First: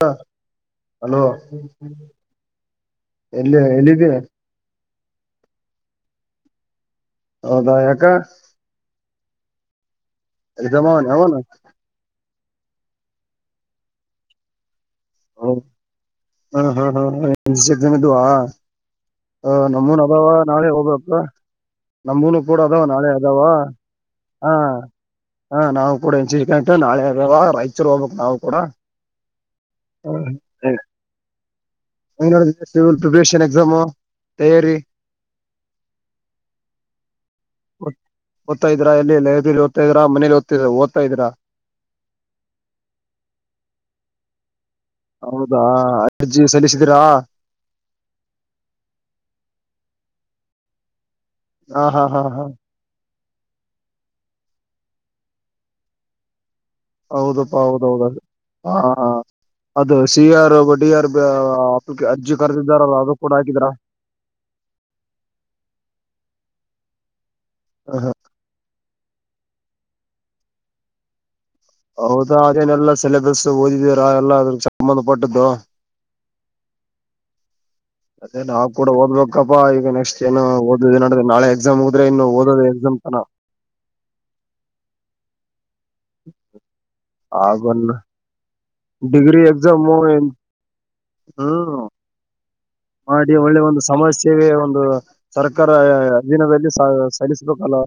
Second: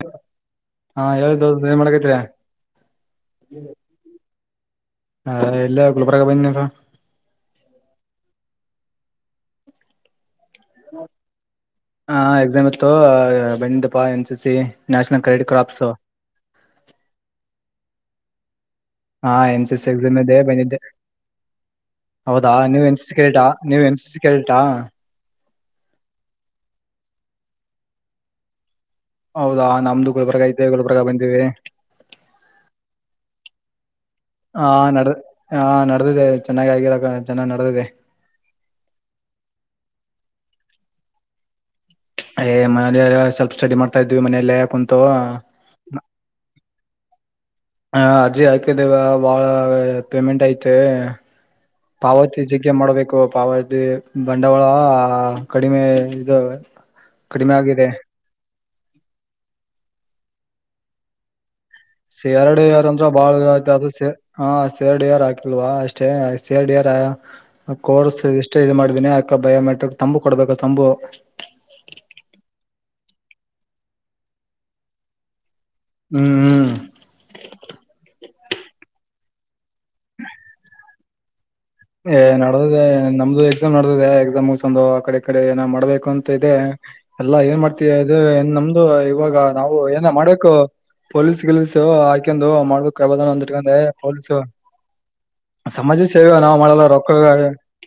ಹ ಹಾ ಹಲೋ ಹೇಳಿ ದೋಸ್ತ್ ಏನ್ ಮಾಡಕೈತ್ರಿ ಎಲ್ಲಿ ಎಲ್ಲಿದ್ದ ಹ ಎಲ್ಲ ಗುಲ್ಬ್ರಗ ಬ ಹೌದಾ ಯಕ ಜಮಾವಣ ಅವವಾನ ಹ ಎಕ್ಸಾಮ್ ಇತ್ತು ಬಂಡಿದಪ್ಪಾ N C C national credit crops ಹಾ ಹಾ ಹಾ ಹ ಎದುುವ ಹಾ ಹ ಎನ್ ಸಿ ಸಿ ನಮ್ಮೂನ್ ಎಕ್ಸಾಮ್ ಅದಾವ ಇದೆ ನಾಳೆ ಬಂದಿದ್ದೆ ಹೋಗ್ಬೇಕ ನಮ್ಮ್ೂನು ಹೌದಾ ಕೂಡ ಅದಾವ ನೀವ್ ಎನ್ ಸಿ ನಾಳೆ ಸಿ ಅದಾವ ಕ್ಯಾಡೆಟಾ ನೀವ್ ಎನ್ ಸಿ ಸಿ ಹಾ ಕ್ಯಾಡೆಟಾ ಹಾ ನಾವವು ಕೂಡ ಎ ನಾೆ ಆದ ರೈಚೂರು ಹೋಗ್ಬೇಕಕ್ ನಾವು ಕೂಡ ಹೌದಾ ನಮ್ದು ಗುಲ್ಬರ್ಗ ಇದ್ದದೆ ಗುಲ್ಬರ್ಗ ಬಂದಿವವಿ ನೋಡಲ್ ಪ್ರಿಪರೇಷನ್ ಎಕ್ಸಾಮು ಹಾ ತಯಾರಿ ನಡ ಹ ನಡೆದಿದೆ ಚೆನ್ನಾಗ ಆಗಿರಕ ಚೆನ್ನಾಗ್ ನಡೆದಿದೆ ದ್ತ ಇದ್ರಾಲ್ಲಿ ಲೈಬ್ರಲಿ ಓದತ ಇದ ಮೇಲಿಓದ್ತ ಓದತ ಇದೀಾ ಏ್ ಮನಲ್ಲ ಸ್ವಲ್ಪ್ ಸ್ಟಡಿ ಮಾಡ್ತಾ ಇದ್ವಿ ಮನೆಯಲ್ಲ ಯಾಕ ಕುಂತು ಾ ಅಜ್ಜಿ ಸಲ್ಲಿಸಿದೀರಾ ಹ ಅರ್ಜಿ ಹಾಕಿದ್ದವ ಭಾಳ ಪೇಮೆಂಟ್ ಐತೆ ಹಾ ಹಾ ಹಾ ಪಾವತಿ ಹಾ ಜಗ್ಗೆ ಮಾಡ್ಬೇಕು ಪಾವತಿ ಅ ಬಂಡವಾಳ ಕಡಿಮೆ ಇದೆ ಹೌದಪ್ಪಾ ಹೌದೌದ ಅದು ಹ ಅದು ಸಿಿಯಾರ್ ಬಡಿಯಾರ್ ಬ ಎರಡು ಯಾರು ಅಂದ್ರ ಬಾಳ ಅ್ರ ಹಾ ಶೇರ್ಡ್ ಇರ್ ಹಾಕಿಲ್ವಾ ಅಷ್ಟೇ ಶೇರ್ಡ್ ಇರ್ ಕೋರ್ಸ್ ಎಷ್ಟೇ ಇ ಮಾಡ್ಬಿನಿ ಬಯೋಮೆಟ್ರಿಕ್ ತಂಬು ಕೊಡ್ಬೇಕ ತಂಬು ಹೌದಾ ಅದೇನೆಲ್ಲಾ ಸಿಲೆಬಸ್ ಓದಿದೀರಾ ಎಲ್ಲ ಅದ್ರ ಸಂಬಂಧಪಟ್ಟದ್ದು ಹ್ಮ್ ಹ್ಮ್ ಅದೇ ನಾವವು ಕೂಡ ಓದ್ಬೇಕಪ್ಪಾ ಈಗ ನೆಕ್ಸ್ಟ್ ಏನು ಓದ ನೋಡ್ರೆ ನಾಳೆ ಎಕ್ಸಾಮ್ ಹೋದ್ರೆ ಇನ್ನು ಏ್ ಓದೋದ ನಡದಿದೆ ಎಕ್ಸಾಮ್ ತನ ನಮ್ದು ಎಕ್ಸಾಮ್ ನಡ್ದದೆ ಎಕ್ಸಾಮ್ಂದು ಆ ಕಡೆ ಕಡೆ ಏನ ಮಾಡ್ಬೇಕು ಅಂತ ಇದೆ ಎಲ್ಲಾ ಏನ್ ಮಾಡ್ತ ಆಗಲ್ಲ ಅ ಏನ್ ನಮ್ದು ಇವಾಗ ಡಿಗ್ರಿ ನಾವು ಎಕ್ಸಾಮ್ ಏನ ಮಾಡಕು ಪೊಲೀಸ್ ಹ್ಮ್ ಲ್ಸು ಆಾಕಂದು ಮಾಡ್ಬೇಕ ಮಾಡಿ ಒಳ್ಳೆ ೆ ಒಂದು ಸಮಾಜ ಅವ ಸೇವೆ ಒಂದು ಸರ್ಕಾರ ಸಮಾಜ ಸೇವೆ ನಾ ಅಧೀನದಲ್ಲಿ ೊ ಸ ಸಲ್ಲಿಸ್ಬೇಕಲ್ಲ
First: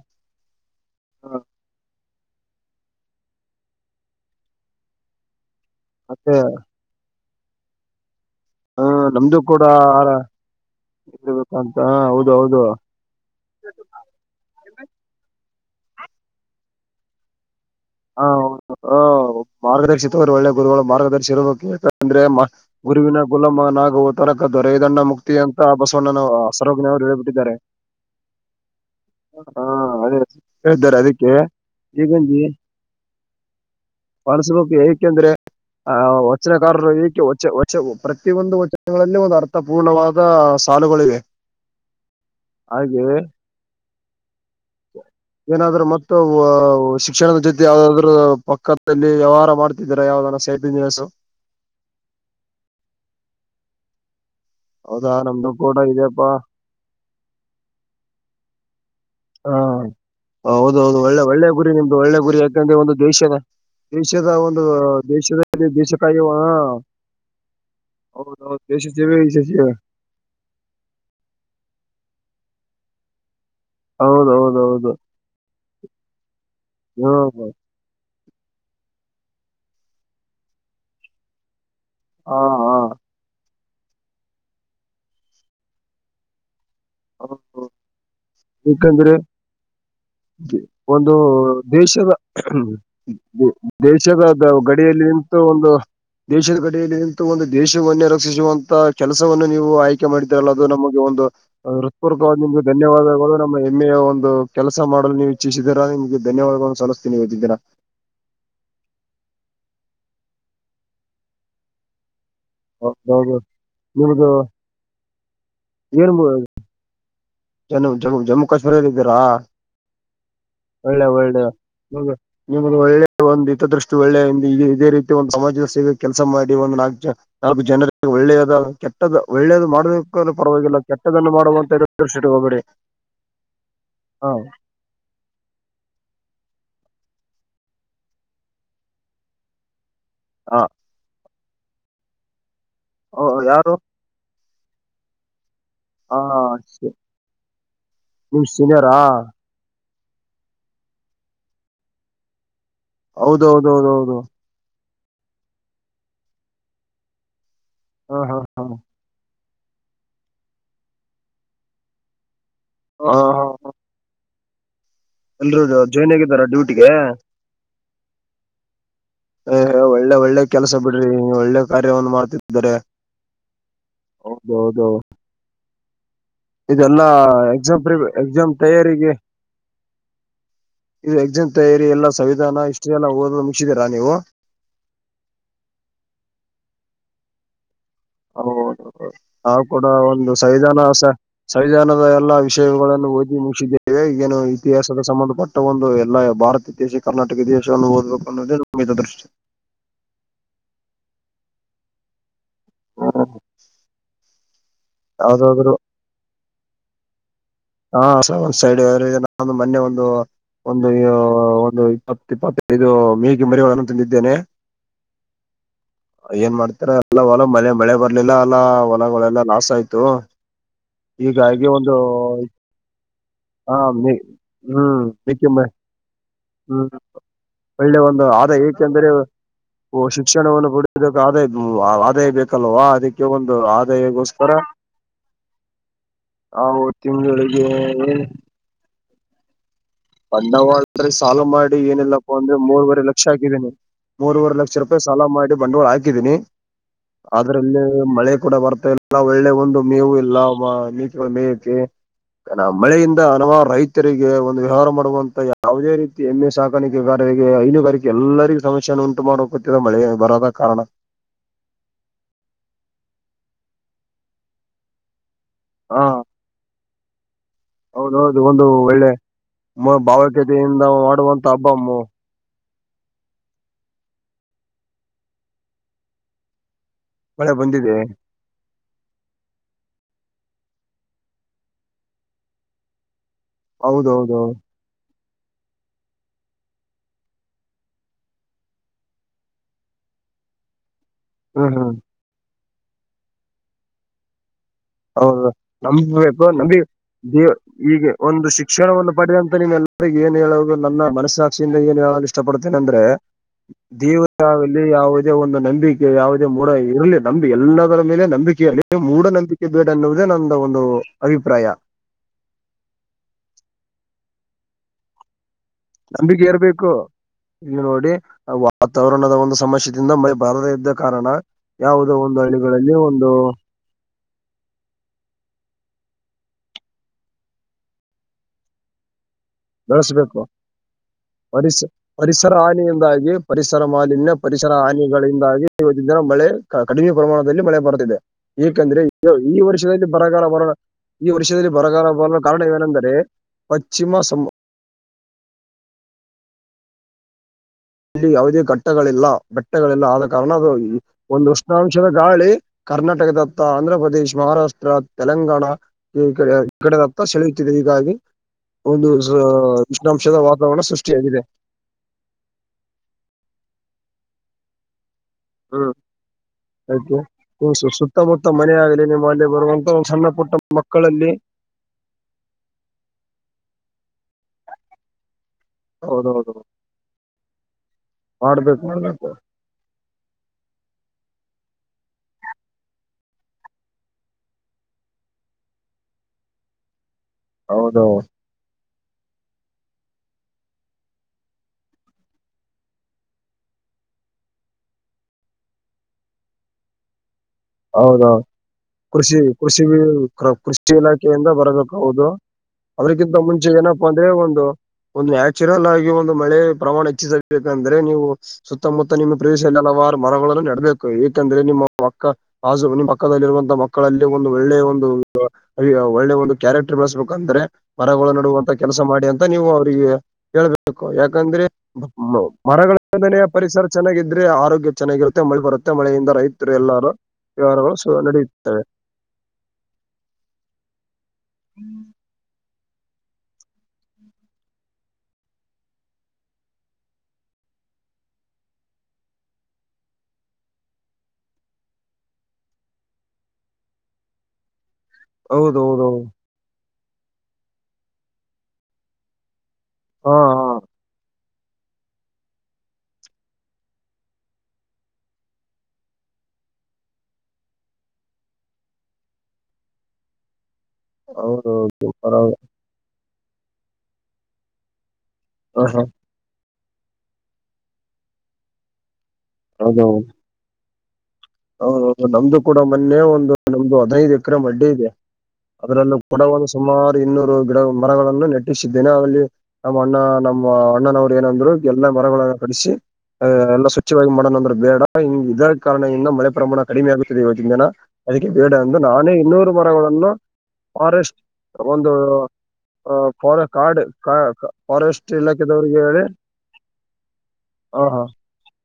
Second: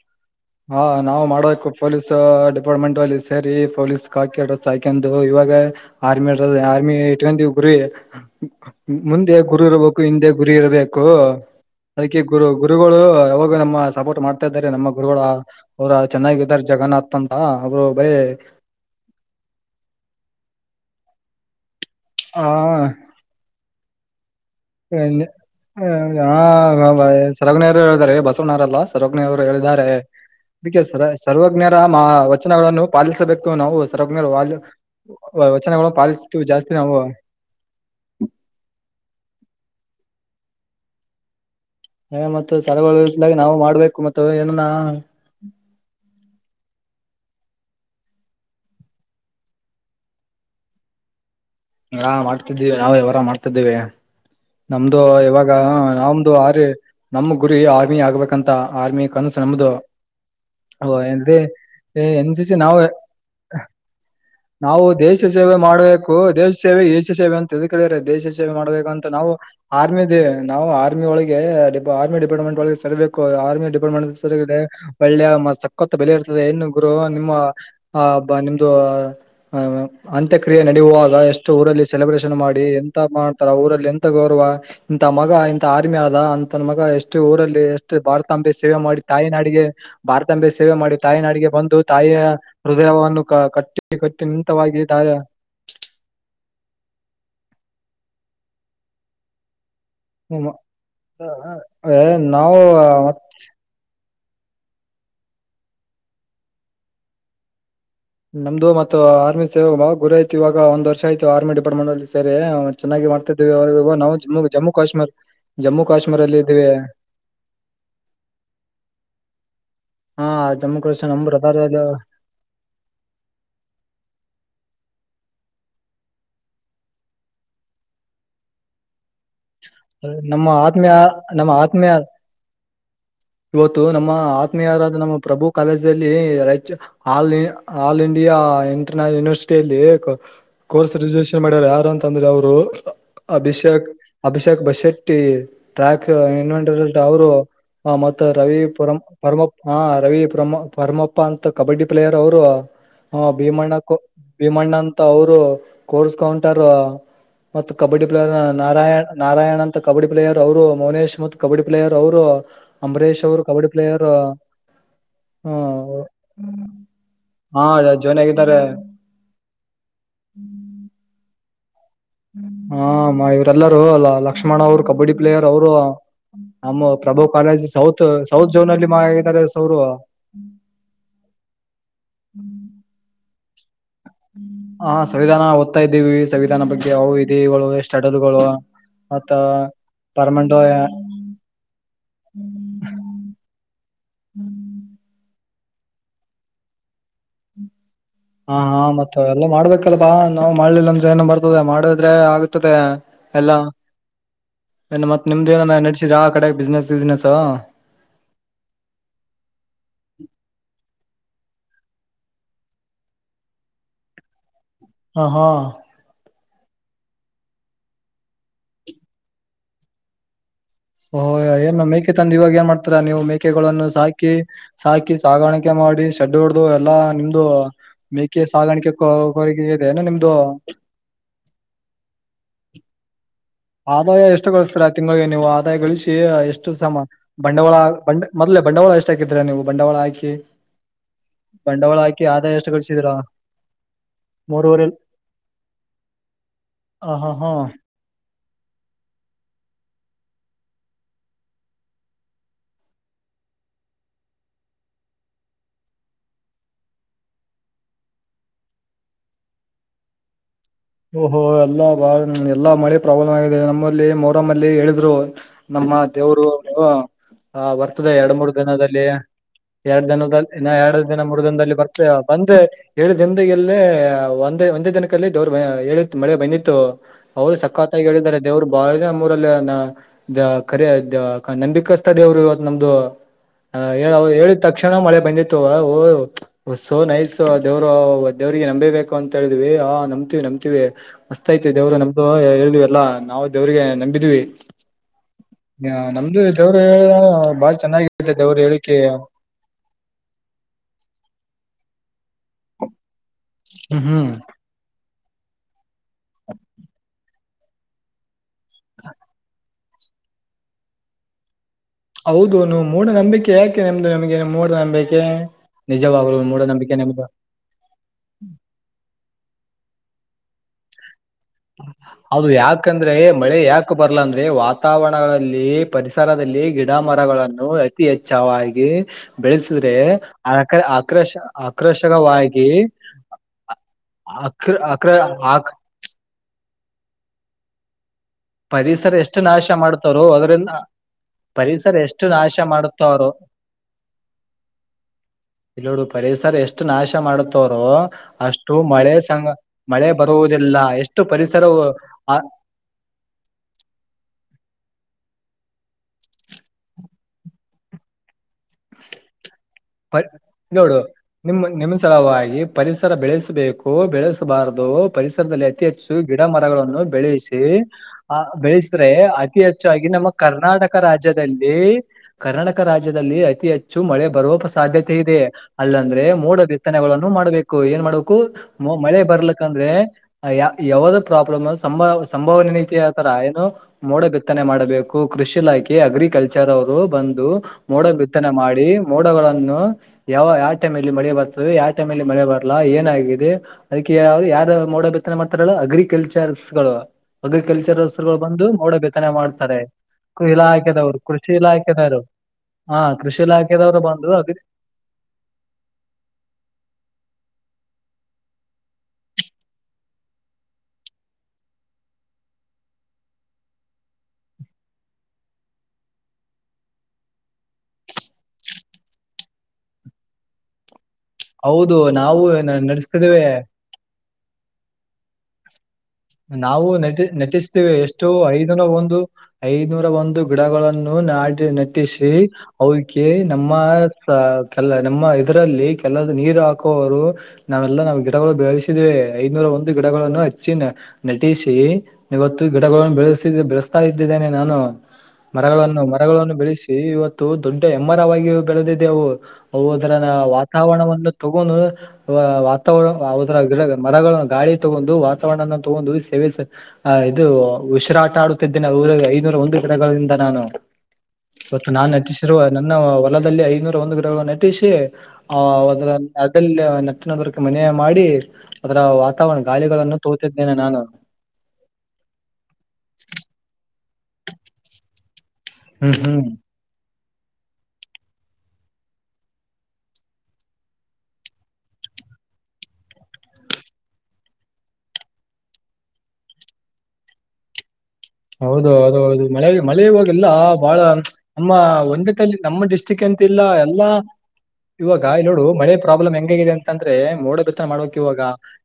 ಹ ನವು ಹ್ಮ್, ಮಾಡ ಪೊಲೀಸ್ ಡಿಪಾರ್ಟ್ಮೆಂಟ್ ಅಲ್ಲಿ ಸೇರಿ ಪೊಲೀಸ್ ಹಾಕಿಡೋ ಹಾಕೊಂಡು ಇವಾಗ ಆರ್ಮಿ ಮತ್ತೆ ಆರ್ಮಿ ಇಟ್ಕೊಂಡ ಉಗರು ಹ ಮುಂದೆ ನಮ್ದು ಕೂಡ ಗುರಿ ಇರ್ಬೇಕು ಹಿಂದೆ ಗುರಿ ಇರ್ಬೇಕು ಇರ್ಬೇಕಂತ ಅದಕ್ಕೆೆ ಹೌದು ಗುರು ಹೌದು ಗುರುಗಳು ಯ ಸಪೋರ್ಟ್ ಮಾಡ್ತಾ ಇದಾರೆ ನಮ್ಮ ಗುರುಗಳ ಅವರು ಚೆನ್ನಾಗಾರೆ ಜಗನ್ನಾಥ್ ಅಂತ ಅವರು ಬರ ಹ ಹ ಮಾರ್ಗದರ್ಶಿತವರು ಒಳ್ಳೆ ಗುರುಗಳು ಮಾರ್ಗದರ್ಶಿರ ಯಾಕಂದ್ರೆ ಗುರುವಿನ ಗುಲಮ್ಮನಾಗವ ಸರೋಜ್ಞ ಅವರು ಹೇಳ್ಬಿಟ್ಟಿದ್ದಾರೆ ಸರಗನರು ಹೇಳಾರೆ ಬಸವನಾರಲ್ಲ ಸರ್ವಜ್ಞ ಅವರು ಹ ಹೇಳಿದ್ದಾರೆ ಅದೇ ಅದಕ್ಕೆ ಹೇಳಿದ್ದಾರೆ ಸರ್ವಜ್ಞರ ವಚನಗಳನ್ನು ಪಾಲಿಸಬೇಕು ನಾವು ಸರ್ವಜ್ಞರ ವಾಲ್ ಕಾಣಸ್ಬೇಕು ಏಕೆಂದ್ರೆ ವಚನಗಳನ್ನು ಆ ಪಾಲಿಸ್ತೀವಿ ಜಾಸ್ತಿ ವಚನಕಾರರು ನಾವು ಏಕೆ ಪ್ರತಿಯೊಂದು ವಚನಗಳಲ್ಲಿ ಒಂದು ಅರ್ಥಪೂರ್ಣವಾದ ಸಾಲುಗಳಿವೆ. ಅದೆ ಮತ್ತ ಹಾಗೆ [unintelligible] ನಾವು ಮಾಡ್ಬೇಕು ಮತ್ತ ಏನನ. ಏನಾದ್ರೂ ಮತ್ತು ವ ಶಿಕ್ಷಣದ ಜೊ ಯಾವದಾದ್ರು ಪಕ್ಕದಲ್ಲಿ ವ್ಯವಹಾರ ಮಾಡ್ತಿದ್ರ ಯಾವ್ದಾದ್ರು ಸೈಡ್ ಬಿಸಿನೆಸ್ಸು. ಹಾ ಮಾಡ್ತಿದ್ದೀವಿ ನಾವು ವ್ಯವರ ಮಾಡ್ತಿದ್ದೀವಿ. ನಮ್ದು ಹೌದಾ ನಮ್ದು ಇವಾಗ ಕೂಡ ಇದೆಯಪ್ಪಾ ನಮ್ದು ಅರೆ ನಮ್ ಗುರಿ ಆರ್ಮಿ ಆಗ್ಬೇಕಂತ ಆರ್ಮಿ. ಕನಸು ಹ ನಮ್ದು ಓ ಹೌದೌದು ಒಳ್ಳೆ ಏನ್ರಿ ಒಳ್ಳೆ ಗುರಿ ನಿಮ್ದು ಒಳ್ಳೆ ಗುರಿ ಎನ್ಸಿಸಿ ಯಾಕಂದ್ರೆ ನಾವು. ಒಂದು ದೇಶದ ದೇಶದ ಒಂದು ನಾವು ದೇಶ ಸೇವೆ ದೇಶದಲ್ಲಿ ಮಾಡ್ಬೇಕು ದೇಶಕ್ಕಾಗಿ ಆ, ದೇಶ ದೇಶ ಸೇವೆ ಈಶ ಸೇವೆ ಎದುಕ್ ಹೇಳರೆ ದೇಶ ಸೇವೆ ಹೌದೌದು ದೇಶ ಮಾಡ್ಬೇಕು ಅಂತ ಸೇವೆ ನಾವು ದೇಶ ಸೇವೆ ಆರ್ಮಿ ಇದೆ ನಾವು ಆರ್ಮಿ ಒಳಗೆಡಿ ಆರ್ಮಿ ಡಿಪಾರ್ಟ್ಮೆಂಟ್ ಒಳಗೆ ಸರ್ಬೇಕು ಆರ್ಮಿ ಡಿ ಡಿಪಾರ್ಟ್ಮೆಂಟ್ ಸೇರಿದ್ರೆ ಹೌದೌದೌದು ಒಳ್ಳೆಯ ಸಕ್ಕತ್ ಬೆಲೆ ಇರ್ತದೆ ಏನು ಗುರು ನಿಮ್ಮ. ಹ್ಮ್. ಹಬ್ಬಾ ನಿಮ್ದು ಅಂತ್ಯಕ್ರಿಯೆ ನಡೆಯುವಾಗ ಎಷ್ ಊರಲ್ಲಿ ಸೆಲೆಬ್ರೇಷನ್ ಹಾ ಮಾಡಿ. ಹಾ ಎಂತ ಮಾಡ್ತಾರ ಊರಲ್ಲಿ ಎಂತ ಗೌರವ ಇಂಥ ಮಗ ಇಂತ ಆರ್ಮಿ ಆದ ಅಂ ತನ್ನ ಮಗ ಎಷ್ಟು ಊರಲ್ಲಿ ಹೌದು. ಎಷ್ಟು ಭಾ ತಂಬಿ ಸೇವೆ ಮಾಡಿ ಯಾಕಂದ್ರೆ ತಾಯಿನಾಡಿಗೆ ಭಾರತಂಬಿ ದೆ- ಸೇವೆ ಮಾಡಿ ಒಂದು ತಾಯಿ ನಾಡಿಗೆ ಬಂದು ದೇಶದ ತಾಯಿಯ ಹೃದಯವನ್ನು ದೆ- ಕಟ್ಟ ಕಟ್ಟಿ ದೇಶದ ನಿಂತವಾಗಿ ಗಡಿಯಲ್ಲಿ ದಾರ ನಿಂತು ಒಂದು. ದೇಶದ ಗಡಿಯಲ್ಲಿ ನಿಂತು ಒಂದು ದೇಶವನ್ನೇ ರಕ್ಷಿಸುವಂತ ಕೆಲಸವನ್ನು ನೀವು ಆಯ್ ಆಯ್ಕೆ ಮಾಡಿದಿರಲ್ಲ ಅದು ನಮಗೆ ಒಂದು ಹೃತ್ಪೂರ್ಕವವಾಗಿ ನಾವು ನಿಮ್ಗೆ ಧನ್ಯವಾದ. ನಮ್ಮ ಹೆಮ್ಮೆಯ ಒಂದು ಕೆಲಸ ಮಾಡಲು ನೀವು ಇಚ್ಛಿಸಿದರಾ ನಿಮ್ಗೆ ಧನ್ಯವಾದಗಳನ್ನು ಸಲ್ಲಿಸ್ತೀನ ಇವತ್ದಿನ. ನಮ್ದು ಮ ಮತ್ತು ಆರ್ಮಿ ಸೇವೆ ಗುರಿಐತಿ ಇವಾಗಂದ ವರ್ಷ ಆಯ್ತು ಆರ್ಮಿ ಡಿಪಾರ್ಟ್ಮೆಂಟ್ ಅಲ್ಲಿ ಸೇರಿ ಮ ಚೆನ್ನಾಗಿ ಹೌದೌದು ಮಾಡ್ತಾದ್ದೀವಿ ನಾವು ನಿಮ್ದು ಜಮ್ಮು ಜಮ್ಮು ಕಾಶ್ಮೀರ್ ಜಮ್ಮು ಕಾಶ್ಮೀರ ಅಲ್ಲಿ ಇದ್ದೀವಿ. ಜಮ್ಮ ಜಮ್ಮ ಜಮ್ಮು ಕಾಶ್ಮೀರದಲ್ಲಿ ಇದ್ದೀರಾ ಹಾ ಜಮ್ಮು ಒಳ್ಳೆ ಕಾಶ್ಮೀರ ನಮ್ ಒಳ್ಳೆ. ಬ್ರದರ್ ನಿಮದು ಒಳ್ಳೆ ಒಂದು ಹಿತದೃಷ್ಟಿ ಒಳ್ಳೆ ಇದೇ ರೀತಿ ಒಂದು ಸಮಾಜದ ಸೇವೆ ಕೆಲಸ ಮಾಡಿ ಒಂದು ನಾಲ್ಕು ಜನಕ್ ನಾಲ್ಕು ಜನರಿಗೆ ಒಳ್ಳೇದ ಕೆಟ್ಟದ ಒಳ್ಳೇದು ಮಾಡ ನಮ್ಮ ಆತ್ಮೀ ನಮ್ಮ ಆತ್ಮೀಯ. ಹಿತದೃಷ್ಟಿ ಇಟ್ಕೋಬೇಡಿ ಇವತ್ತು ನಮ್ಮ ಹಾ ಆತ್ಮೀಯಾರಾದ ನಮ್ಮ ಪ್ರಭು ಕಾಲೇಜಲ್ಲಿ ರಾಯ್ ಆಲ್ ಇ ಆಲ್ ಇಂಡಿಯಾ ಇಂಟರ್ಲ್ ಯೂನಿವರ್ಸಿಟಿ ಅಲ್ಲಿ. ಹ ಕೋರ್ಸ್ ರಿಸರ್ವ್ಯೇಷನ್ ಮಾಡರೇ ಯಾರು ಅಂತಂದ್ರೆ ಅವರು ಅವ್ ಯಾರು ಅಭಿಷೇಕ್ ಅಭಿಷೇಕ್ ಬಶೆಟ್ಟಿ. ಟ್ರ್ಯಾಕ್ ಆ ಇನ್ವೆಂಟರ್ ಸಿ- ಅವರು ಮತ್ತ ನಿಮ್ ರವಿ ಪರ ಸೀನಿಯರಾ ಪರಮ. ಹಾ ರವಿ ಪ್ರಮ ಪರಮಪ್ಪ ಅಂತ ಕಬಡ್ಡಿ ಪ್ಲೇಯರ್ ಅವರು ಹೌದು ಹೌದು ಭೀಮಣ್ಣ ಹೌದು ಕೋ ಹೌದು ವಿಮಣ್ಣ ಅಂತ ಅವರು ಕೋರ್ಸ್ಕೌಂಟಾರ ಮತ್ತು ಕಬಡ್ಡಿ ಹಾ ಪ್ಲೇಯರ್ ಹಾ ಹಾ ನಾರಾಯಣ. ನಾರಾಯಣ ಅಂತ ಕಬಡ್ಡಿ ಪ್ಲೇಯರ್ ಅವರು ಮೌನೇಶ್ ಮತ್ತು ಕಬಡ್ಡಿ ಪ್ಲೇಯರ್ ಅವರು. ಹಾ, ಅಂಬ್ರೇಶ್ ಅವರು ಕಬಡ್ಡಿ ಪ್ಲೇಯರು. ಎಲ್ರೂ ಜಾಯಿನ್ ಆಗಿದಾರ ಡ್ಯೂಟಿಗೆ. ಹಾ ಜಾಯ್ನ್ ಆಗಿದ್ದಾರೆ ಹ ಒಳ್ಳೆ ಒಳ್ಳೆ ಕೆಲ್ಲಸ ಬಿಡ್ರಿ ಒಳ್ಳೆ. ಕಾರ್ಯವನ್ನು ಮಾಡ್ ಹ ಇವ್ರಲ್ಲಾರೂ ಅಲ್ಲ ಹೌದು ಲಕ್ಷ್ಮಣ ಹೌದು ಅವ್ರು ಕಬಡ್ಡಿ ಪ್ಲೇಯರ್ ಅವರು. ನಮ್ಮ ಇದೆಲ್ಲಾ Prabhu college exam pre south exam south zone ತಯಾರಿಗೆ ಮಾಯಾಗಿದರೆ ಸ ಅವರು. ಇದು ಎಕ್ಸಾಮ್ ತಯಾರಿ ಎಲ್ಲಾ ಸಂವಿಧಾನ ಹಿಸ್ಟರಿ ಎಲ್ಲ ಓದೋದ್ ಮುಗಸಿದೀರಾ ನೀವು. ಹ ಸಂವಿಧಾನ ಓದ್ತಾ ಇದ್ದೀವಿ ಸಂವಿಧಾನ ಬಗ್ಗೆ ಅವು ವಿಧಿಗಳು ಎಷ್ಟು. ಹೌದು ನಾವು ಕೂಡ ಒಂದು ಪರ್ಮಂಡ ಸಂವಿಧಾನವಸ. ಸಂವಿಧಾನದ ಎಲ್ಲಾ ವಿಷಯಗಳನ್ನು ಓದಿ ಮುಗಿಸಿದ್ದೇವೆ ಈಗ ಏನು ಇತಿಹಾಸದ ಸಂಬಂಧಪಟ್ಟ ಒಂದು ಎಲ್ಲಾ ಭಾರತ ದೇಶ ಕರ್ನಾಟಕ ದೇಶವನ್ನು ಓದಬೇಕು ಅನ್ನೋೇ ನಮ್ಮ ದೃಷ್ಟ್ಯ ಲ್ ಬಾ ನಾ್ ಮಾಡ್ಲಿಲ್ಲ ಅಂತ ಏನು ಬರ್ತದೆ ಮಾಡಿದ್ರೆ ಆಗ ತದ್ದೆ ಎಲ್ಲ ಮತ ನಿಮ್ದ ಯಾವ್ದಾದ್ರು ನ ಆ ಕಡೆ ಬಿಸ್ನೆಸ್ ವಿಸ್ನೆಸ್ ಹ ಒಂದ್ ಸೈಡ್ ನೊಂದು ಮೊನ್ನೆ ಒಂದು ಒಂದು ಒಂದು ಇಪ್ಪತ್ತು ಇಪ್ಪತ್ತು ಇದು ಮೇಗೆ ಮರಿವಳನ್ನು ತಂದಿದ್ದೇನೆ ಹಾ ಹಾ ಏನ್ ಮಾಡ್ತಾರ ಎಲ್ಲ ಹೊಲ ಮಳೆ ಮಳೆ ಬರ್ಲಿಲ್ಲ ಎಲ್ಲಾ ಹೊಲಗಳೆಲ್ಲ ಲಾಸ್ ಆಯ್ತು ಓಹ ಹೀಗಾಗಿ ಏನು ಒಂದು ಮೇಕೆ ತಂದು ಇವಾಗ ಏನ್ ಮಾಡ್ತಾರಾ ನೀವು ಆ ಮೇಕೆಗಳನ್ನು ಮಿ ಸಾಕಿ ಹ್ಮ್ ಸಾಕಿ ಮಿಕ್ಕಿ ಮ ಸಾಗಾಣಿಕೆ ಮಾಡಿ ಶೆಡ್ ಹೊಡ್ದು ಹ್ಮ್ ಎಲ್ಲಾ ನಿಮ್ದು ಒಳ್ಳೆ ಒಂದು ಮೇಕೆ ಆದಾಯ ಸಾಗಾಣಿಕೆ ರಿಗೆ ಇದೆ ನಿಮ್ದು ಇದಕ್ಕೆ ಆದಾಯ ಆದಾಯ ಬೇಕಲ್ವಾ ಅದಕ್ಕೆ ಒಂದು ಆದಾಯ ಎಷ್ಟು ಆದಾಯಗೋಸ್ಕರ ಗಳಿಸ್ತೀರಾ ತಿಂಗಳಿಗೆ ನೀವು ಆದಾಯ ಗಳಿಸಿ ಎಷ್ಟು ನಾವು ಸಮ ತಿಂಗಳಿಗೆ ಬಂಡವಾಳ ಮೊದಲೇ ಬಂಡವಾಳ ಎಷ್ಟ ಕಿದ್ರೆ ನೀವು ಬಂಡವಾಳ ಹಕಿ ಬಂದಾವ್ ಸಾಲು ಮಾಡಿ ಏನಿಲ್ಲಪ್ಪ ಅಂದ್ರೆ ಆದಾಯ ಎಷ್ಟು ಮೂರವರೆ ಗಳಿಸಿದ್ರ ಲಕ್ಷ ಆಗಿದ್ದೇನೆ ಮೂರವರೆ ಲಕ್ಷ ಮೂರುವರೆ ರೂಪಾಯಿ ಸಾಲ ಮಾಡಿ ಬಂಡವಾಳ ಹಾಕಿದೀನಿ ಹ ಹಾ ಹಾ ಅದ್ರಲ್ಲಿ ಮಳೆ ಕೂಡ ಬರ್ತಾ ಇಲ್ಲ ಒಳ್ಳೆ ಒಂದು ಮೇವು ಇಲ್ಲ ನೀಚಗಳ ಮೇಯಕ್ಕೆ ಮಳೆಯಿಂದ ಹನವಾರು ರೈತರಿಗೆ ಒಂದು ವಿಹಾರ ಮಾಡುವಂತ ಯಾವುದೇ ರೀತಿ ಎಮ್ಮೆ ಸಾಕಾಣಿಕೆಗಾರರಿಗೆ ಹೈನುಗಾರಿಕ ಎಲ್ಲರಿಗೂ ಸಮಸ್ಯೆಯನ್ನು ಉಂಟು ಮಾಡುವ ಿದ ಮಳೆ ಬರೋದ ಕಾರಣ ಓಹೋ ಎಲ್ಲಾ ಬಾಳ ಎಲ್ಲಾ ಮಳೆ ಪ್ರಾಬ್ಲಮ್ ಆಗಿದೆ ನಮ್ಮಲ್ಲಿ ಮೊರ್ಲ್ಲಿ ಹೇಳಿದ್ರು ನಮ್ಮ ಹಾ ದೇವರು ನೀವು ಆ ಬರ್ತದೆ ಎರಡ್ ಹೌದೌದು ಮೂರ್ ಒಂದು ದಿನದಲ್ಲಿ ಒಳ್ಳೆ ಎರಡ್ ದಿನದಲ್ಲಿ ಭಾವೈಕ್ಯತೆಯಿಂದ ಎರಡು ದಿನ ಮಾಡುವಂತ ಹಬ್ಬ ಮುರ್ಗನದಲ್ಲಿ ಬರ್ತೇವೆ ಒಂದ ಏಳು ದಿನದ ಎಲ್ಲೇ ಒಂದ ಒಂದೇ ದಿನಕಲ್ಲ ದವ್ರ ಹೇಳಿ ಮಳೆ ಬಂದಿತ್ತು ಮಳೆ ಅವರು ಬಂದಿದೆ ಸಕ್ಕಾತಾಗಿ ಹೇಳಿದ್ದಾರೆ ದೇವ್ರು ಬಾಳ ಮೂಊರಲ್ಲಿ ದ ಕರಿ ನಂಬಿಕಸ್ತ ದೇವರು ಇವತ್ತು ನಮ್ದು ಅ್ರು ಹೌದೌದು ಹೇಳಿ ತಕ್ಷಣ ಮಳೆ ಬಂದಿತ್ತುವ ಓ ಹೊ ಸೋ ನೈಸು ದೇವರು ದೇವ್ರಿಗೆ ನಂಬೇಬೇಕು ಅಂತ ಹೇಳಿದ್ವಿ ಆ ನ ವಿ ನಂಬ್ತಿವಿ ಮಸ್ತ್ ಹ್ಮ್ ಐತಿ ಹ್ಮ್ ದೇವ್ರ ನಮ್ದ ಹೇಳಿದ್ವಿಲ್ಲಾ ನಾವು ದೇವ್ರಿಗೆ ನಂಬಿದ್ವಿ ಹೌದು ನಮ್ದು ನಮ ನ ದೇವ್ರು ಬಾಳ ಈಗೆ ಚೆನ್ನಾಗಿದೆ ಒಂದು ದೇವ್ರ ಹೇಳಿಕೆ ಶಿಕ್ಷಣವನ್ನು ಪಡೆಯಂತ ನಿಮಲ್ಲ ಏನ್ ಹೇಳುದು ನನ್ನ ಮನಸ್ಸಾಕ್ಷಿಯಿಂದ ಏನ್ ಹೇಳದು ಇಷ್ಟ ಪಡ್ತೇನೆ ಅಂದ್ರೆ ಹ್ಮ್ ಹ್ಮ್. ದೀವರಾವದಲ್ಲಿ ಯಾವುದೇ ಒಂದು ನಂಬಿಕೆ ಯಾವುದೇ ಮೂಡ ಇರಲಿ ನ ಎಲ್ಲದರ ಮೇಲೆ ನಂಬಿಕೆ ಮೂಢನಂಬಿಕೆ ಬೇಡ ಅನ್ನುವುದೇ ನನ್ನ ಒಂದು ಅಭಿಪ್ರಾಯ ಹೌದು ನಮ್ ಮೂಢ ನಂಬಿಕೆ ಯಾಕೆ ನಮ್ಗೆ ನಮಗೆ ಮೂಢ ನಂಬಿಕೆ ನಿಜವಾಗ್ಲು ನಂಬಿಕೆ ಮೂಢ ಇರಬೇಕು ನಂಬಿಕೆ ನಿಮ್ದು ಇಲ್ಲಿ ನೋಡಿ ವಾತಾವರಣದ ಒಂದು ಸಮಸ್ಯೆದಿಂದ ಮಳೆ ಬಾರದೆ ಇದ್ದ ಕಾರಣ ಯಾವುದೋ ಒಂದು ಹಳ್ಳಿಗಳಲ್ಲಿ ಒಂದು ಯಾಕ್ ಬರ್ಲ ಅಂದ್ರೆ ವಾತಾವರಣಗಳಲ್ಲಿ ಪರಿಸರದಲ್ಲಿ ಗಿಡ ಮರಗಳನ್ನು ಅತಿ ಹೆಚ್ಚವಾಗಿ ಬೆಳೆಸಿದ್ರೆ ಬೆಳೆಸಬೇಕು ಆ ಕಡೆ ಆಕ್ರಶ ಪರಿಸ ಪರಿಸರ ಆಕ್ರೋಶಕವಾಗಿ ಹಾನಿಯಿಂದಾಗಿ ಪರಿಸರ ಮಾಲಿನ್ಯ ಪರಿಸರ ಹಾನಿಗಳಿಂದಾಗಿ ಆಕ್ ಇವತ್ತಿನ ದಿನ ಮಳೆ ಕಡಿಮೆ ಪ್ರಮಾಣದಲ್ಲಿ ಮಳೆ ಬರ್ತಿದೆ ಏಕಂದ್ರೆ ಪರಿಸರ ಎಷ್ಟು ಈ ನಾಶ ವರ್ಷದಲ್ಲಿ ಮಾಡ್ತಾರೋ ಬರಗಾಲ ಬರೋ ಅದರಿಂದ ಈ ವರ್ಷದಲ್ಲಿ ಪರಿಸರ ಬರಗಾಲ ಎಷ್ಟು ಬಾರಲು ನಾಶ ಕಾರಣವಏನೆಂದರೆ ಮಾಡುತ್ತಾರೋ ಪಶ್ಚಿಮ ಸಮ ಇಲ್ಲ ನೋಡು ಪರಿಸರ ಎಷ್ಟು ನಾಶ ಮಾಡುತ್ತ ಅವರು ಇಲ್ಲಿ ಯಾವುದೇ ಅಷ್ಟು ಮಳೆ ಘಟ್ಟಗಳಿಲ್ಲ ಸಂ ಬೆಟ್ಟಗಳಿಲ್ಲ ಮಳೆ ಆದ ಕಾರಣ ಅದು ಬರುವುದಿಲ್ಲ ಎಷ್ಟು ಒಂದು ಪರಿಸರವು ಉಷ್ಣಾಂಶದ ಆ ಗಾಳಿ ಕರ್ನಾಟಕದತ್ತ ಆಂಧ್ರ ಪ್ರದೇಶ್ ಮಹಾರಾಷ್ಟ್ರ ತೆಲಂಗಾಣ ಈ ಈಡೆ ಈ ಕಡೆ ರತ್ತ ಸೆಳೆಯುತ್ತಿದೆ ಹೀಗಾಗಿ ಒಂದು ಉಷ್ಣಾಂಶದ ವಾತಾವರಣ ಸೃಷ್ಟಿಯಾಗಿದೆ ಹಿತವಾಗಿ ಪರಿಸರ ಬೆಳೆಸಬೇಕು ಬೆಳೆಸಬಾರದು ಪರಿಸರದಲ್ಲಿ ಅತಿ ಹ್ಮ್ ಹೆಚ್ಚು ಗಿಡ ಮರಗಳನ್ನು ಅದಕ್ಕೆ ಬೆಳೆಯಿಸಿ ಸು- ಆ ಸುತ್ತಮುತ್ತ ಮನೆ ಆಗಲಿ ಬೆಳೆಸಿದ್ರೆ ನಿಮ್ಮ ಅಲ್ಲಿ ಅತಿ ಬರುವಂತ ಒಂದು ಹೆಚ್ಚಾಗಿ ನಮ್ಮ ಸಣ್ಣ ಪುಟ್ಟ ಕರ್ನಾಟಕ ಮಕ್ಕಳಲ್ಲಿ ರಾಜ್ಯದಲ್ಲಿ ಲ್ಲಿ ಕರ್ನಾಟಕ ರಾಜ್ಯದಲ್ಲಿ ಅತಿ ಹೆಚ್ಚು ಮಳೆ ಬರುವ ಸಾಧ್ಯತೆ ಇದೆ ಅಲ್ಲಾಂದ್ರೆ ಹೌದೌದು ಮೋಡ ಬಿತ್ತನೆಗಳನ್ನು ಮಾಡ್ಬೇಕು ಏನ್ ಮಾಡ್ಬೇಕು ಮ ಮಳೆ ಬರ್ಲಕ್ಕಂದ್ರೆ ಯಾವ್ದ ಪ್ರಾಬ್ಲಮ್ ಸಂಭ ಸಂಭಾವನೆ ನೀತಿ ಆತರ ಏನು ಮೋಡ ಬಿತ್ತನೆ ಮಾಡಬೇಕು ಕೃಷಿ ಇಲಾಖೆ ಅಗ್ರಿಕಲ್ಚರ್ ಅವರು ಬಂದ ಮೋಡ ಹೌದೌದು ಬಿತ್ತನೆ ಮಾಡಿ ಮೋಡ ನ್ನು ಯಾವ ಯಾವ ಟೈಮ್ಲ್ಲಿ ಮಳೆ ಬರ್ತದೆ ಯಾವ ಟೈಮ್ ಅಲ್ಲಿ ಮಳೆ ಬರ್ಲಾ ಏನಾಗಿದೆ ಅದಕ್ಕೆ ಯಾವ್ದ ಯಾರ ಮೋಡೋ ಬಿತ್ತನೆ ಮಾಡ್ತಾರಲ್ಲ ಅಗ್ರಿಕಲ್ಚರ್ಸ್ಗಳು ಅಗ್ರಿಕಲ್ಚರ್ಸರುಗಳು ಹೌದೌದು ಬಂದು ಮೋಡ ಬಿತನೆ ಕೃಷಿ ಮಾಡ್ತಾರೆ ಕೃಷಿ ಕೃಷಿ ಇಲಾಖೆದವ್ರು ಇಲಾಖೆಯಿಂದ ಕೃಷಿ ಬರಬೇಕು ಹೌದು ಇಲಾಖೆದವರು ಹಾ ಅದಕ್ಕಿಂತ ಕೃಷಿ ಮುಂಚೆ ಇಲಾಖೆದವರು ಏನಪ್ಪಾ ಅಂದ್ರೆ ಬಂದು್ ಒಂದು ನ್ಯಾಚುರಲ್ ಆಗಿ ಒಂದು ಮಳೆ ಪ್ರಮಾಣ ಹೆಚ್ಚಿಸಬೇಕ ಅ್ರೆ ನೀವು ಸುತ್ತಮುತ್ತ ನಿಮ್ಮ ಪ್ರದೇಶದಲ್ಲಿ ಹಲವಾರು ಮರಗಳನ್ನು ನೆಡ್ಬೇಕು ಏಕಂದ್ರೆ ನಿಮ್ಮ ಅಕ್ಕ ಆು ನಿಮ್ಮ ಪಕ್ಕದಲ್ಲಿರುವಂತಹ ಮಕ್ಕಳಲ್ಲಿ ಒಂದು ಒಳ್ಳೆಯ ಒಂದು ಅ ಒಳ್ಳೆ ಒಂದು ಕ್ಯಾರೆಕ್ಟರ್ ಬಳಸ್ಬೇಕಂದ್ರೆ ಮರಗಳ ನಡುವಂತ ಕೆಲಸ ಮಾಡಿ ಅಂತ ನೀವು ಅವ್ರಿಗೆ ಹೇಳ್ಬೇಕು ಬ ಯಾಕಂದ್ರೆ ಹೌದು ನಾವು ನಡೆಸ್ತಿದ್ದೇವೆ ಮರಗಳಂದನೆಯ ಪರಿಸರ ಚೆನ್ನಾಗಿದ್ರೆ ಆರೋಗ್ಯ ಚೆನ್ನಾಗಿರುತ್ತೆ ಮಳೆ ಬರುತ್ತೆ ಮಳೆಯಿಂದ ರೈತರು ನಾವು ಎಲ್ಲಾರು ನಟ ನಟಿಸ್ತೀವಿ ವ್ಯವಹಾರಗಳು ಎಷ್ಟು ಐದನ ನಡೆಯುತ್ತವೆ ಒಂದು ಐನೂರ ಒಂದು ಗಿಡಗಳನ್ನು ನಾಡಿ ನಟ್ಟಿಸಿ ಅವಿಗೆ ನಮ್ಮ ಕೆಲ್ಲ ನಮ್ಮ ಇದ್ರಲ್ಲಿ ಕೆಲದ ನೀರು ಹಾಕುವವರು ನಾವೆಲ್ಲಾ ನಾವವು ಗಿಡಗಳು ಬೆಳೆಸಿದಿವವಿ ಐದನೂರ ಒಂದು ಗಿಡಗಳನ್ನು ಹಚ್ಚಿಿನ ನಟೀಶಿ ಇವತ್ತು ಗಿಡಗಳನ್ನು ಬೆಳೆಸ ಬೆಳೆಸ್ತಾ ಇದ್ದಿದ್ದೇನೆ ನಾನು ಹೌದು ಮರಗಳನ್ನು ಹೌದು ಮರಗಳನ್ನು ಬೆಳೆಸಿ ಇವತ್ತು ದೊಡ್ಡ ಎಮ್ಮರವಾಗಿ ಬೆಳೆದಿದೆೆ ಅವು ಹವುದರ ಹಾ ಹಾ ವಾತಾವರಣವನ್ನು ತಗೊಂಡ ವಾತಾವರಣದರ ಗಿ ಮರ ಗಾಳಿ ತಗೊಂಡು ವಾತಾವರಣ ತಗೊಂದು ಸೇವೆ ಸ ಆ ಇದು ಉಷಿರಾಟ ಆಡುತ್ತಿದ್ದೇನೆ ಅವರು ಐನೂರ ಒಂದು ಗಿಡಗಳಿಂದ ನಾನು ಹೌದು ಇತ್ತು ನಾನ್ ಅತ್ತ ಪರವಾಗಿಲ್ಲ. ಶುರ್ರುವ ನನ್ನ ಹೊಲದಲ್ಲಿ ಐನೂರ ಒಂದು ಗ್ರಹ ನಟಿಸಿ ಆ ಹಾ ಹಾ ಅದ ಅಲ್ಲಿ ನತ್ತನದ್ರಕ ಮನೆ ಮಾಡಿ ಅದರ ವಾತಾವರಣ ಗಾಳಿಗಳನ್ನು ತೋತಿದ್ದೇನೆ ನಾನು ಹ ನಮ್ದು ಕೂಡ ಮೊನ್ನೆ ಒಂದು ನಮ್ದು ಹದಿನೈದು ಎಕರೆ ಅಡ್ಡಿ ಇದೆ ಹ್ಮ್ ಅದ್ರಲ್ಲೂ ಹ್ಮ್. ಕೂಡ ಒ ಸುಮಾರು ಇನ್ನೂರು ಗಿಡ ಮರಗಳನ್ನು ನೆಟ್ಟಿಸಿದ್ದೇನೆ ಅಲ್ಲಿ ನಮ್ಮ್ ಅಣ್ಣ ನಮ್ಮ ಅಣ್ಣನವರು ಏನಂದ್ರು ಎಲ್ಲ ಮರಗಳನ್ನ ಕಡಿಸಿ ಅಹ ಎಲ್ಲ ಸ್ವಚ್ಛವಾಗಿ ಮಾಡೋಣ ಅಂದ್ರೆ ಬೇಡ ಹ್ ಇದರ ಕಾರಣದಿಂದ ಮಳೆ ಪ್ರಮಾಣ ಕಡಿಮೆ ಆಗಿದೆ ಇವತ್ತಿನ ದಿನ ಅದಕ್ಕೆ ಬೇಡ ಹೌದು ಅಂದು ಹೌದು ನಾನೇ ಹೌದು ಮಳೆ ಇನ್ನೂರು ಮಳೆ ಮರಗಳನ್ನು ಹಾಗೆಲ್ಲ ಬಾಳ ಫಾರೆಸ್ಟ್ ನಮ್ಮ ಒಂದು ಒಂದೇ ತ ನಮ್ಮ ಡಿಸ್ಟಿ ಂತ ಫಾರ ಇಲ್ಲ ಕಾಡ್ ಎಲ್ಲಾ ಇವಾಗ ಫಾರೆಸ್ಟ್ ಗಾಯಿ ನೋಡು ಮಳೆ ಇಲಾಖೆದವರಿಗೆ ಹೇಳಿ ಪ್ರಾಬ್ಲಮ್ ಹೆಂಗಗಿದೆ ಅಂತಂದ್ರೆೋಡಬೇಕ ಹಾ ಮಾಡೋಕಕ್ ಹಾ ಇವಾಗ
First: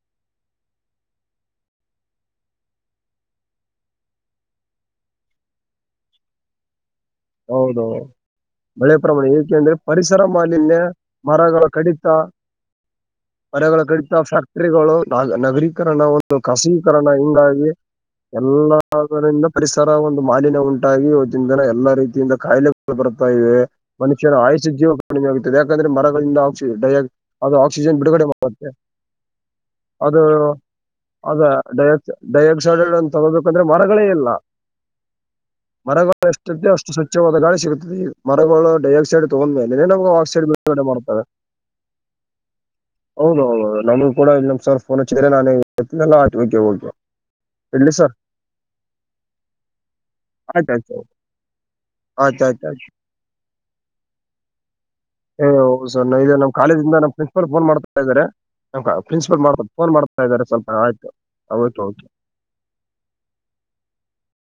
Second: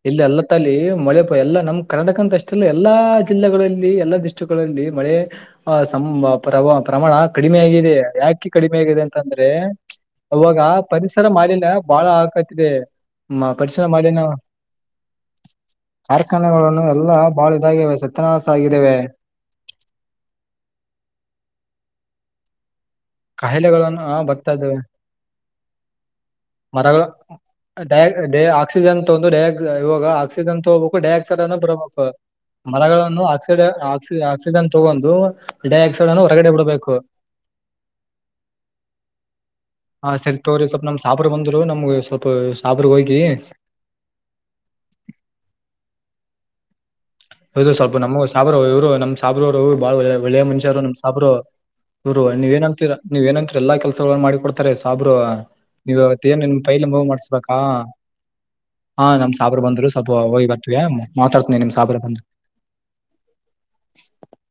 ಇಲ್ಲ ಎಲ್ಲ ತಲ್ಲಿ ಮೊಳೆ ಎಲ್ಲಾ ನಮ್ಮ್ ಕರ್ನಾಕ ಅಂತ ಅಷ್ಟಲ್ಲ ಎಲ್ಲಾ ಜಿಲ್ಲೆಗಳಲ್ಲಿ ಎಲ್ಲಾಿಸ್ಟ ಗಳಲ್ಲಿ ಮಳೆ ಪ್ರಮಾಣ ಕಡಿಮೆ ಹೌದೌದು ಆಗಿದೆ ಯಾಕೆ ಕಡಿಮೆ ಮಳೆ ಆಗಿದೆ ಪ್ರಮಾಣ ಅಂತಂದ್ರೆ ಏಕೆಂದ್ರೆ ಪರಿಸರ ಅವಾಗ ಮಾಲಿನ್ಯ ಪರಿಸರ ಮರಗಳ ಮಾಲಿಿನಯ ಬಾಳ ಕಡಿತ ಆಕ ಇದೆ ಆ ಮರಗಳ ಪರಿಸರ ಕಡಿತ ಮಾಲಿನ್ಯ ಫ್ಯಾಕ್ಟರಿಗಳು ನಾಗ ನಗರೀಕರಣ ಒಂದು ಕಾರ್ಖಾನೆಗಳನ್ನು ಖಾಸಗೀಕರಣ ಎಲ್ಲಾ ಬಾಳ ಹಿಂಗಾಗಿ ಇದಾಗ್ಯಾವೆ ಸರ್. ತನಾ ಸಾಗಿದ್ದೇವೆ. ಎಲ್ಲದರಿಂದ ಪರಿಸರ ಒಂದು ಮಾಲಿನ್ಯ ಉಂಟಾಗಿ ಇವತ್ತಿನ್ ದಿನ ಎಲ್ಲಾ ರೀತಿಯಿಂದ ಕಾಯಿಲೆ ಬರು ತಾ ಇವೆ ಕಾಯಿಲೆಗಳನ್ನು ಆ, ಮನುಷ್ಯನ ಬರ್ತಾ ಆಯುಷ ಇದ್ದಾವೆ ಜೀವ ಕಡಿಮೆ ಆಗುತ್ತದೆ ಯಾಕಂದ್ರೆ ಮರಗಳಿಂದ ಆಕ್ಸಿ ಮರಗಳು ಡೈಯಾ ಅದು ಆಕ್ಸಿಜನ್ ಡೈ ಬಿಡುಗಡೆ ಡೈ ಮಾಡುತ್ತೆ ಆಕ್ಸಿಜನ್ ತಗೊಂಡು ಡೈಆಕ್ ಇವಾಗ ಅದು ಆಕ್ಸಿಜನ್ ತಗೋಬೇಕು ಡೈಆಕ್ಸೈಡ್ ಅದು ಅನ್ನು ಬಿಡಬೇಕು ಡಯಕ್ ಡೈಆಕ್ಸೈಡಲ್ ಅಂತ ಮರಗಳನ್ನು ಆಕ್ಸೈಡ್ ತಗೋಬೇಕಂದ್ರೆ ಮರಗಳೇ ಆಕ್ಸಿ ಇಲ್ಲ ಆಕ್ಸಿಜನ್ ತಗೊಂಡು ಡೈಆಕ್ಸೈಡ್ ಅನ್ನು ಮರಗಳು ಹೊರಗಡೆ ಎಷ್ತಿದ್ವ ಅಷ್ಟು ಬಿಡ್ಬೇಕು ಸ್ವ ಚ್ಚವಾದ ಗಾಳಿ ಸಿಗುತ್ತದೆ ಮರಗಳು ಡೈಆಕ್ಸೈಡ್ ತಗೊಂಡ್ ಮೇಲೆ ಹಾ [unintelligible] ಸರಿ ಅಕ್ಸೈಡ್ ತೋರಿ ಬಿಡುಗಡೆ ಸ್ವಲ್ಪ ನಮ್ ಮಾಡ್ತಾವೆ ಸಾಬ್ರು ಬಂದ್ರು ನಮ್ಗೆ ಸ್ವಲ್ಪ ಸಾಬ್ರ ಹೋಗಿ [unintelligible] ನನಿ ಕೂಡ ಇಲ್ಲ ಸರ್ ಫೋನ್ ಹಚ್ಚಿದ್ರೆ ನಾನ್ [unintelligible] ಓಕೆ ಓಕೆ ಹೌದು ಇಡ್ಲಿ ಸ್ವಲ್ಪ ಸರ್ ನಮ್ ಸಾಬ್ರು ಇವ್ರು ನಮ್ ಸಾಬ್ರರು ಬಾಳ ಒಳ್ಳ ಒಳ್ಳೆಯ ಮನ್ಶ ಆಯ್ತು ಆದಾರ್ ನಮ್ ಆಯ್ತು ಸಾಬ್ರು. ಇವ್ರು ಆಯ್ತು ನೀವ್ ಆಯ್ತು ಏನಂತೀರ ನೀವ್ ಏನಂತೀರಿ ಎಲ್ಲಾ ಕೆಲಸಗಳನ್ನ ಮಾಡಿ ಕೊಡ್ತಾರೆ ಸಾಬ್ರು ಏ ನೀವ್ ಸರ್ ನಾ ಅವ್ರತ್ರ ಇದು ಏನ್ ನಮ್ ನಿಮ್ ಪೈಲ್ ಕಾಲೇಜಿಂದ ಮೂವ್ ನಮ್ ಮಾಡ್ಸ್ ಫೋನ್ ಮಾಡ್ತಾ ಇದಾರೆ ಅ ಪ್ರಿನ್ಸಿಪಲ್ ಸಾಬ್ರು ಮಾಡ್ತ ಬಂದ್ರು ಫೋನ್ ಸ್ವಲ್ಪ ಮಾಡ್ತಾ ಇದ್ದಾರೆ ಹೋಗಿ ಸ್ವಲ್ಪ ಬರ್ತೀವಿ ಆಯ್ತು ಮಾತಾಡ್ತೀನಿ ಹ ನಿಮ್ ಓಕೆ ಸಾಬ್ರ ಓಕೆ. ಬಂದ್